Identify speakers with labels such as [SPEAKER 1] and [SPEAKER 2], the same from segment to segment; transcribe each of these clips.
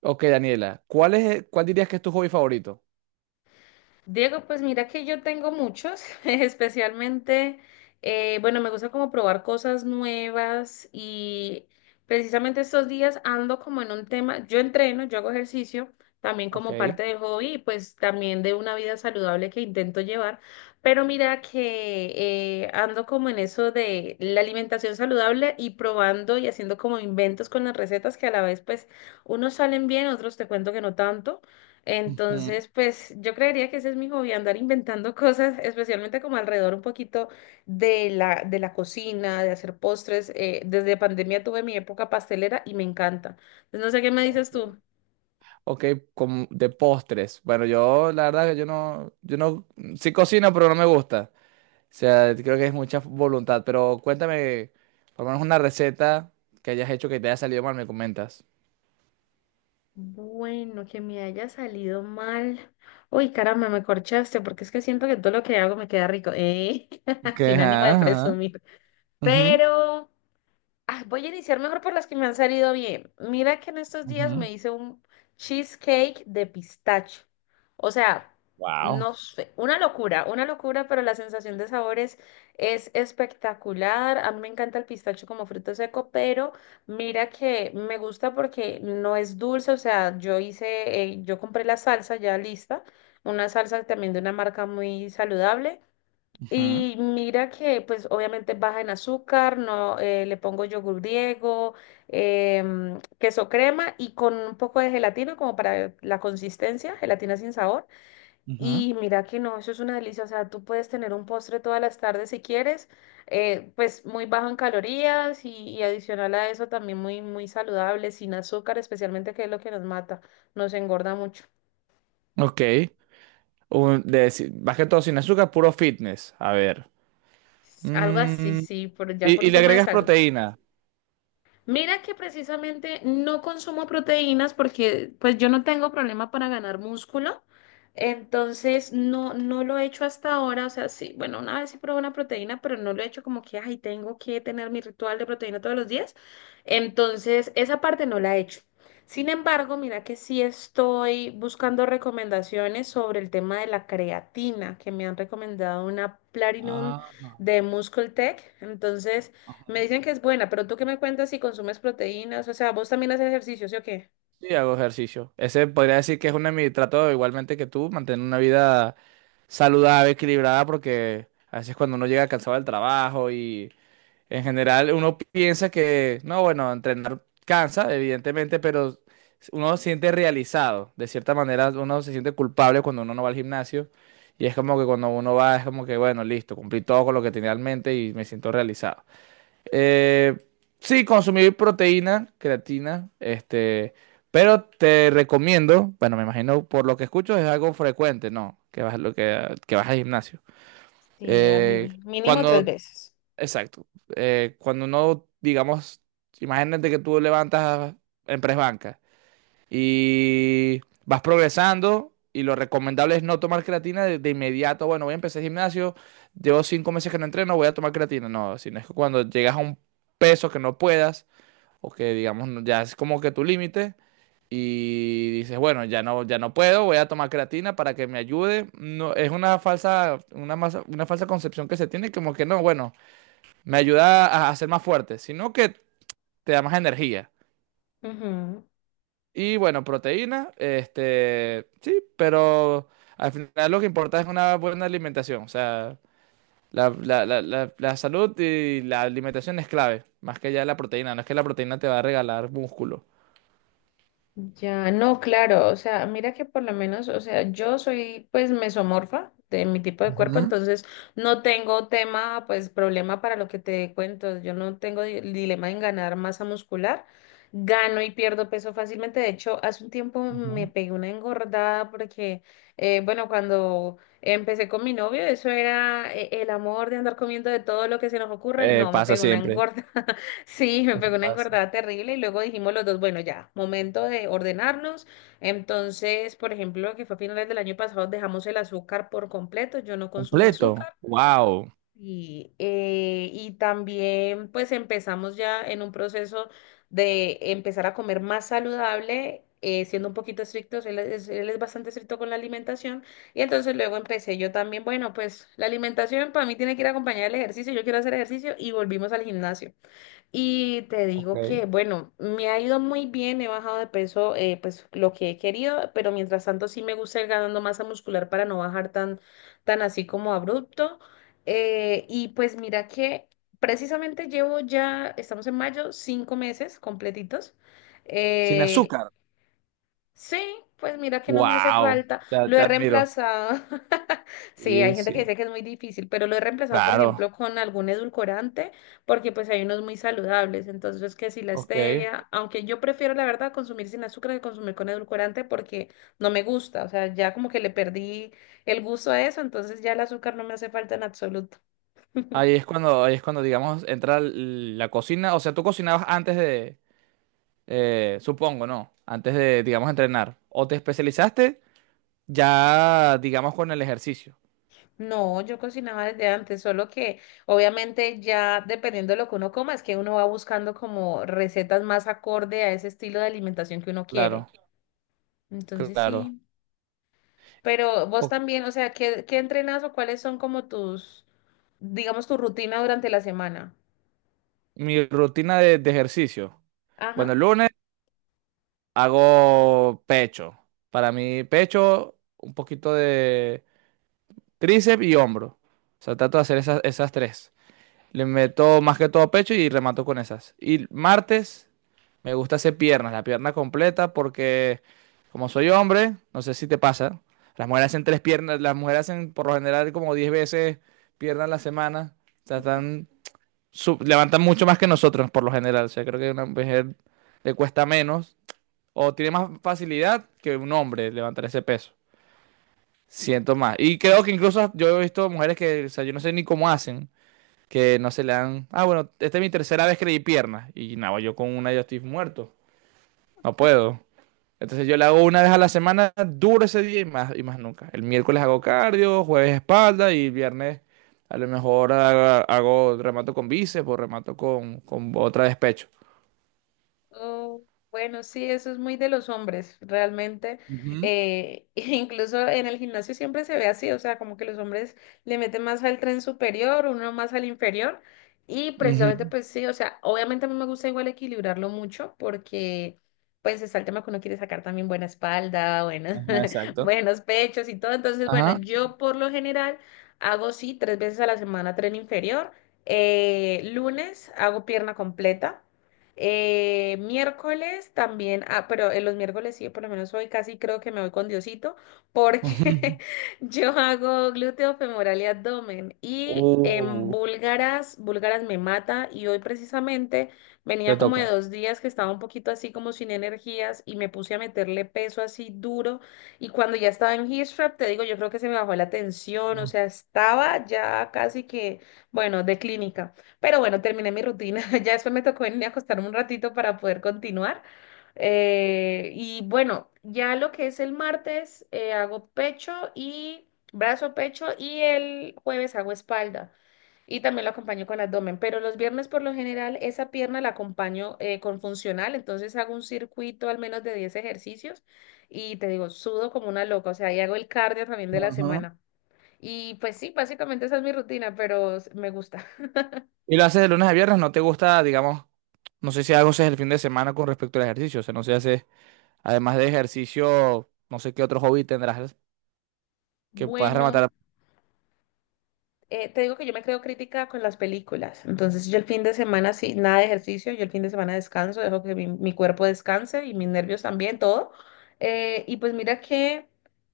[SPEAKER 1] Ok, Daniela, cuál dirías que es tu hobby favorito?
[SPEAKER 2] Diego, pues mira que yo tengo muchos, especialmente, bueno, me gusta como probar cosas nuevas y precisamente estos días ando como en un tema, yo entreno, yo hago ejercicio, también
[SPEAKER 1] Ok.
[SPEAKER 2] como parte del hobby y pues también de una vida saludable que intento llevar, pero mira que ando como en eso de la alimentación saludable y probando y haciendo como inventos con las recetas que a la vez pues unos salen bien, otros te cuento que no tanto.
[SPEAKER 1] Ujú.
[SPEAKER 2] Entonces, pues yo creería que ese es mi hobby, andar inventando cosas, especialmente como alrededor un poquito de la cocina, de hacer postres. Desde pandemia tuve mi época pastelera y me encanta. Entonces, no sé qué me dices
[SPEAKER 1] Ok,
[SPEAKER 2] tú.
[SPEAKER 1] Ok, como de postres. Bueno, yo la verdad que yo no, yo no, sí cocino, pero no me gusta. O sea, creo que es mucha voluntad. Pero cuéntame, por lo menos una receta que hayas hecho que te haya salido mal, me comentas.
[SPEAKER 2] Bueno, que me haya salido mal. Uy, caramba, me corchaste, porque es que siento que todo lo que hago me queda rico, ¿eh?
[SPEAKER 1] Ok,
[SPEAKER 2] Sin ánimo
[SPEAKER 1] ajá,
[SPEAKER 2] de
[SPEAKER 1] ajá.
[SPEAKER 2] presumir.
[SPEAKER 1] Ujú,
[SPEAKER 2] Pero... Ah, voy a iniciar mejor por las que me han salido bien. Mira que en estos días
[SPEAKER 1] ujú.
[SPEAKER 2] me hice un cheesecake de pistacho. O sea,
[SPEAKER 1] Wow.
[SPEAKER 2] no sé, una locura, pero la sensación de sabores es espectacular. A mí me encanta el pistacho como fruto seco, pero mira que me gusta porque no es dulce. O sea, yo hice, yo compré la salsa ya lista, una salsa también de una marca muy saludable.
[SPEAKER 1] Ujú,
[SPEAKER 2] Y mira que, pues, obviamente baja en azúcar, no, le pongo yogur griego, queso crema y con un poco de gelatina como para la consistencia, gelatina sin sabor.
[SPEAKER 1] ujú.
[SPEAKER 2] Y mira que no, eso es una delicia. O sea, tú puedes tener un postre todas las tardes si quieres, pues muy bajo en calorías y adicional a eso también muy, muy saludable, sin azúcar, especialmente que es lo que nos mata, nos engorda mucho.
[SPEAKER 1] Ok. Un- de si- Más que todo sin azúcar, puro fitness. A ver.
[SPEAKER 2] Algo así,
[SPEAKER 1] Mm,
[SPEAKER 2] sí, por, ya por
[SPEAKER 1] y
[SPEAKER 2] un
[SPEAKER 1] le
[SPEAKER 2] tema de
[SPEAKER 1] agregas
[SPEAKER 2] salud.
[SPEAKER 1] proteína.
[SPEAKER 2] Mira que precisamente no consumo proteínas porque pues yo no tengo problema para ganar músculo, entonces no, no lo he hecho hasta ahora, o sea, sí, bueno, una vez sí probé una proteína, pero no lo he hecho como que, ay, tengo que tener mi ritual de proteína todos los días, entonces esa parte no la he hecho. Sin embargo, mira que sí estoy buscando recomendaciones sobre el tema de la creatina, que me han recomendado una Platinum
[SPEAKER 1] Ajá.
[SPEAKER 2] de Muscle Tech, entonces... Me dicen que es buena, pero tú qué me cuentas si consumes proteínas, o sea, vos también haces ejercicio, ¿sí o qué?
[SPEAKER 1] Sí, hago ejercicio. Ese podría decir que es uno de mis tratos, igualmente que tú, mantener una vida saludable, equilibrada, porque a veces cuando uno llega cansado del trabajo y en general uno piensa que, no, bueno, entrenar cansa, evidentemente, pero uno se siente realizado. De cierta manera, uno se siente culpable cuando uno no va al gimnasio y es como que cuando uno va es como que, bueno, listo, cumplí todo con lo que tenía en mente y me siento realizado. Eh, sí, consumir proteína, creatina, este, pero te recomiendo, bueno, me imagino por lo que escucho es algo frecuente, ¿no? Que vas al gimnasio.
[SPEAKER 2] Sí, al
[SPEAKER 1] Eh,
[SPEAKER 2] mínimo tres
[SPEAKER 1] cuando,
[SPEAKER 2] veces.
[SPEAKER 1] exacto. Cuando no, digamos, imagínate que tú levantas en press banca y vas progresando. Y lo recomendable es no tomar creatina de inmediato. Bueno, voy a empezar el gimnasio, llevo 5 meses que no entreno, voy a tomar creatina. No, sino es que cuando llegas a un peso que no puedas, o que digamos ya es como que tu límite, y dices, bueno, ya no puedo, voy a tomar creatina para que me ayude. No, es una falsa concepción que se tiene, como que no, bueno, me ayuda a ser más fuerte, sino que te da más energía.
[SPEAKER 2] Ujú.
[SPEAKER 1] Y bueno, proteína, este, sí, pero al final lo que importa es una buena alimentación. O sea, la salud y la alimentación es clave, más que ya la proteína. No es que la proteína te va a regalar músculo.
[SPEAKER 2] Ya, no, claro, o sea, mira que por lo menos, o sea, yo soy pues mesomorfa de mi tipo de cuerpo, entonces no tengo tema, pues problema para lo que te cuento, yo no tengo dilema en ganar masa muscular, gano y pierdo peso fácilmente, de hecho, hace un tiempo me
[SPEAKER 1] Ujú.
[SPEAKER 2] pegué una engordada porque, bueno, cuando empecé con mi novio, eso era el amor de andar comiendo de todo lo que se nos ocurra y no, me
[SPEAKER 1] Pasa
[SPEAKER 2] pegué una
[SPEAKER 1] siempre.
[SPEAKER 2] engorda. Sí, me
[SPEAKER 1] Eso
[SPEAKER 2] pegó una
[SPEAKER 1] pasa.
[SPEAKER 2] engordada terrible y luego dijimos los dos, bueno, ya, momento de ordenarnos. Entonces, por ejemplo, que fue a finales del año pasado, dejamos el azúcar por completo, yo no consumo
[SPEAKER 1] Completo.
[SPEAKER 2] azúcar.
[SPEAKER 1] Wow.
[SPEAKER 2] Y también pues empezamos ya en un proceso de empezar a comer más saludable, siendo un poquito estrictos, él es bastante estricto con la alimentación. Y entonces luego empecé yo también, bueno, pues la alimentación para mí tiene que ir acompañada del ejercicio, yo quiero hacer ejercicio y volvimos al gimnasio. Y te
[SPEAKER 1] Ok.
[SPEAKER 2] digo que, bueno, me ha ido muy bien, he bajado de peso, pues lo que he querido, pero mientras tanto sí me gusta ir ganando masa muscular para no bajar tan así como abrupto. Y pues mira que precisamente llevo ya, estamos en mayo, 5 meses completitos.
[SPEAKER 1] Sin
[SPEAKER 2] eh,
[SPEAKER 1] azúcar.
[SPEAKER 2] Sí, pues mira que no me hace
[SPEAKER 1] Wow.
[SPEAKER 2] falta.
[SPEAKER 1] Te,
[SPEAKER 2] Lo
[SPEAKER 1] te
[SPEAKER 2] he
[SPEAKER 1] admiro.
[SPEAKER 2] reemplazado. Sí, hay
[SPEAKER 1] Sí,
[SPEAKER 2] gente que
[SPEAKER 1] sí.
[SPEAKER 2] dice que es muy difícil, pero lo he reemplazado, por
[SPEAKER 1] Claro.
[SPEAKER 2] ejemplo, con algún edulcorante, porque pues hay unos muy saludables. Entonces, que si la
[SPEAKER 1] Ok.
[SPEAKER 2] stevia, aunque yo prefiero, la verdad, consumir sin azúcar que consumir con edulcorante porque no me gusta. O sea, ya como que le perdí el gusto a eso, entonces ya el azúcar no me hace falta en absoluto.
[SPEAKER 1] Ahí es cuando, digamos, entra la cocina. O sea, tú cocinabas antes de, supongo, ¿no? Antes de, digamos, entrenar. O te especializaste ya, digamos, con el ejercicio.
[SPEAKER 2] No, yo cocinaba desde antes, solo que obviamente ya dependiendo de lo que uno coma, es que uno va buscando como recetas más acorde a ese estilo de alimentación que uno
[SPEAKER 1] Claro,
[SPEAKER 2] quiere. Entonces
[SPEAKER 1] claro.
[SPEAKER 2] sí. Pero vos
[SPEAKER 1] O-
[SPEAKER 2] también, o sea, ¿qué, qué entrenas o cuáles son como tus, digamos, tu rutina durante la semana?
[SPEAKER 1] Mi rutina de ejercicio. Bueno,
[SPEAKER 2] Ajá.
[SPEAKER 1] el lunes hago pecho. Para mí, pecho, un poquito de tríceps y hombro. O sea, trato de hacer esas tres. Le meto más que todo pecho y remato con esas. Y martes me gusta hacer piernas, la pierna completa, porque como soy hombre, no sé si te pasa, las mujeres hacen tres piernas, las mujeres hacen por lo general como 10 veces piernas a la semana, o sea, están, levantan mucho más que nosotros por lo general, o sea, creo que a una mujer le cuesta menos o tiene más facilidad que un hombre levantar ese peso. Siento más. Y creo que incluso yo he visto mujeres que, o sea, yo no sé ni cómo hacen que no se le dan. Ah, bueno, esta es mi tercera vez que le di piernas. Y nada, yo con una yo estoy muerto. No puedo. Entonces yo le hago una vez a la semana, duro ese día y más nunca. El miércoles hago cardio, jueves espalda y viernes a lo mejor hago, remato con bíceps o remato con otra despecho.
[SPEAKER 2] Oh, bueno, sí, eso es muy de los hombres, realmente.
[SPEAKER 1] Ujú.
[SPEAKER 2] Incluso en el gimnasio siempre se ve así, o sea, como que los hombres le meten más al tren superior, uno más al inferior. Y precisamente,
[SPEAKER 1] Ujú.
[SPEAKER 2] pues sí, o sea, obviamente a mí me gusta igual equilibrarlo mucho porque, pues, está el tema que uno quiere sacar también buena espalda, buenos,
[SPEAKER 1] Ajá, exacto.
[SPEAKER 2] buenos pechos y todo. Entonces, bueno,
[SPEAKER 1] Ajá.
[SPEAKER 2] yo por lo general hago, sí, 3 veces a la semana tren inferior. Lunes hago pierna completa. Miércoles también, ah, pero en los miércoles sí, por lo menos hoy casi creo que me voy con Diosito, porque yo hago glúteo femoral y abdomen. Y en
[SPEAKER 1] Ujú.
[SPEAKER 2] búlgaras me mata. Y hoy precisamente
[SPEAKER 1] Te
[SPEAKER 2] venía como
[SPEAKER 1] toca.
[SPEAKER 2] de 2 días que estaba un poquito así como sin energías y me puse a meterle peso así duro. Y cuando ya estaba en hip thrust, te digo, yo creo que se me bajó la tensión, o sea, estaba ya casi que, bueno, de clínica. Pero bueno, terminé mi rutina. Ya después me tocó venir a acostarme un ratito para poder continuar. Y bueno, ya lo que es el martes, hago pecho y brazo, pecho y el jueves hago espalda. Y también lo acompaño con abdomen. Pero los viernes por lo general esa pierna la acompaño con funcional. Entonces hago un circuito al menos de 10 ejercicios y te digo, sudo como una loca. O sea, y hago el cardio también de la
[SPEAKER 1] Ajá.
[SPEAKER 2] semana. Y pues sí, básicamente esa es mi rutina, pero me gusta.
[SPEAKER 1] Y lo haces de lunes a viernes, no te gusta, digamos, no sé si algo haces el fin de semana con respecto al ejercicio, o sea, no sé si haces, además de ejercicio, no sé qué otro hobby tendrás que puedas
[SPEAKER 2] Bueno.
[SPEAKER 1] rematar
[SPEAKER 2] Te digo que yo me creo crítica con las películas. Entonces, yo el fin de semana, sí, nada de ejercicio, yo el fin de semana descanso, dejo que mi cuerpo descanse y mis nervios también, todo. Y pues mira que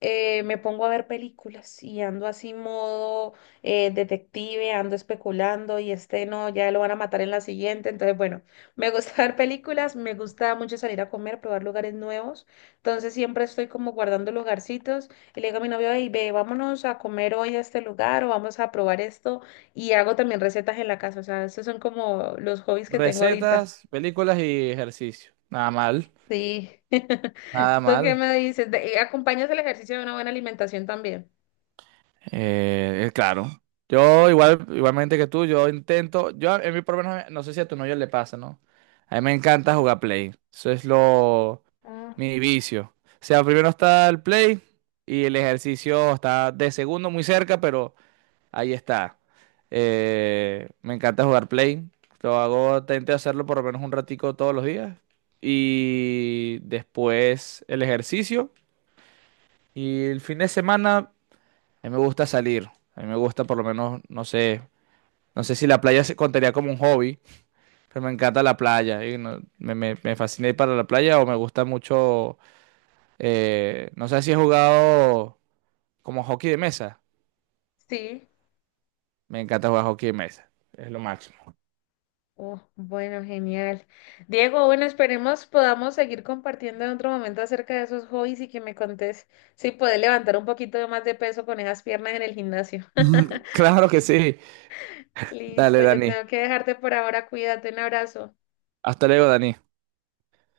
[SPEAKER 2] me pongo a ver películas y ando así modo detective, ando especulando y este no, ya lo van a matar en la siguiente. Entonces, bueno, me gusta ver películas, me gusta mucho salir a comer, probar lugares nuevos. Entonces, siempre estoy como guardando lugarcitos. Y le digo a mi novio, hey, ve, vámonos a comer hoy a este lugar o vamos a probar esto. Y hago también recetas en la casa. O sea, esos son como los hobbies que tengo ahorita.
[SPEAKER 1] recetas, películas y ejercicio. Nada mal,
[SPEAKER 2] Sí.
[SPEAKER 1] nada
[SPEAKER 2] ¿Tú qué
[SPEAKER 1] mal.
[SPEAKER 2] me dices? ¿Acompañas el ejercicio de una buena alimentación también?
[SPEAKER 1] Claro. Yo igual, igualmente que tú, yo intento, yo en mi por lo menos, no sé si a tu novio le pasa, ¿no? A mí me encanta jugar Play. Eso es
[SPEAKER 2] Ah,
[SPEAKER 1] mi vicio. O sea, primero está el Play y el ejercicio está de segundo muy cerca, pero... Ahí está. Me encanta jugar Play. Lo hago, intento hacerlo por lo menos un ratico todos los días. Y después el ejercicio. Y el fin de semana, a mí me gusta salir. A mí me gusta por lo menos, no sé, no sé si la playa se contaría como un hobby, pero me encanta la playa. Me fascina ir para la playa o me gusta mucho, no sé si he jugado como hockey de mesa.
[SPEAKER 2] sí.
[SPEAKER 1] Me encanta jugar hockey de mesa. Es lo máximo.
[SPEAKER 2] Oh, bueno, genial. Diego, bueno, esperemos podamos seguir compartiendo en otro momento acerca de esos hobbies y que me contés si puedes levantar un poquito de más de peso con esas piernas en el gimnasio.
[SPEAKER 1] Claro que sí.
[SPEAKER 2] Listo,
[SPEAKER 1] Dale,
[SPEAKER 2] yo
[SPEAKER 1] Dani.
[SPEAKER 2] tengo que dejarte por ahora. Cuídate, un abrazo.
[SPEAKER 1] Hasta luego, Dani.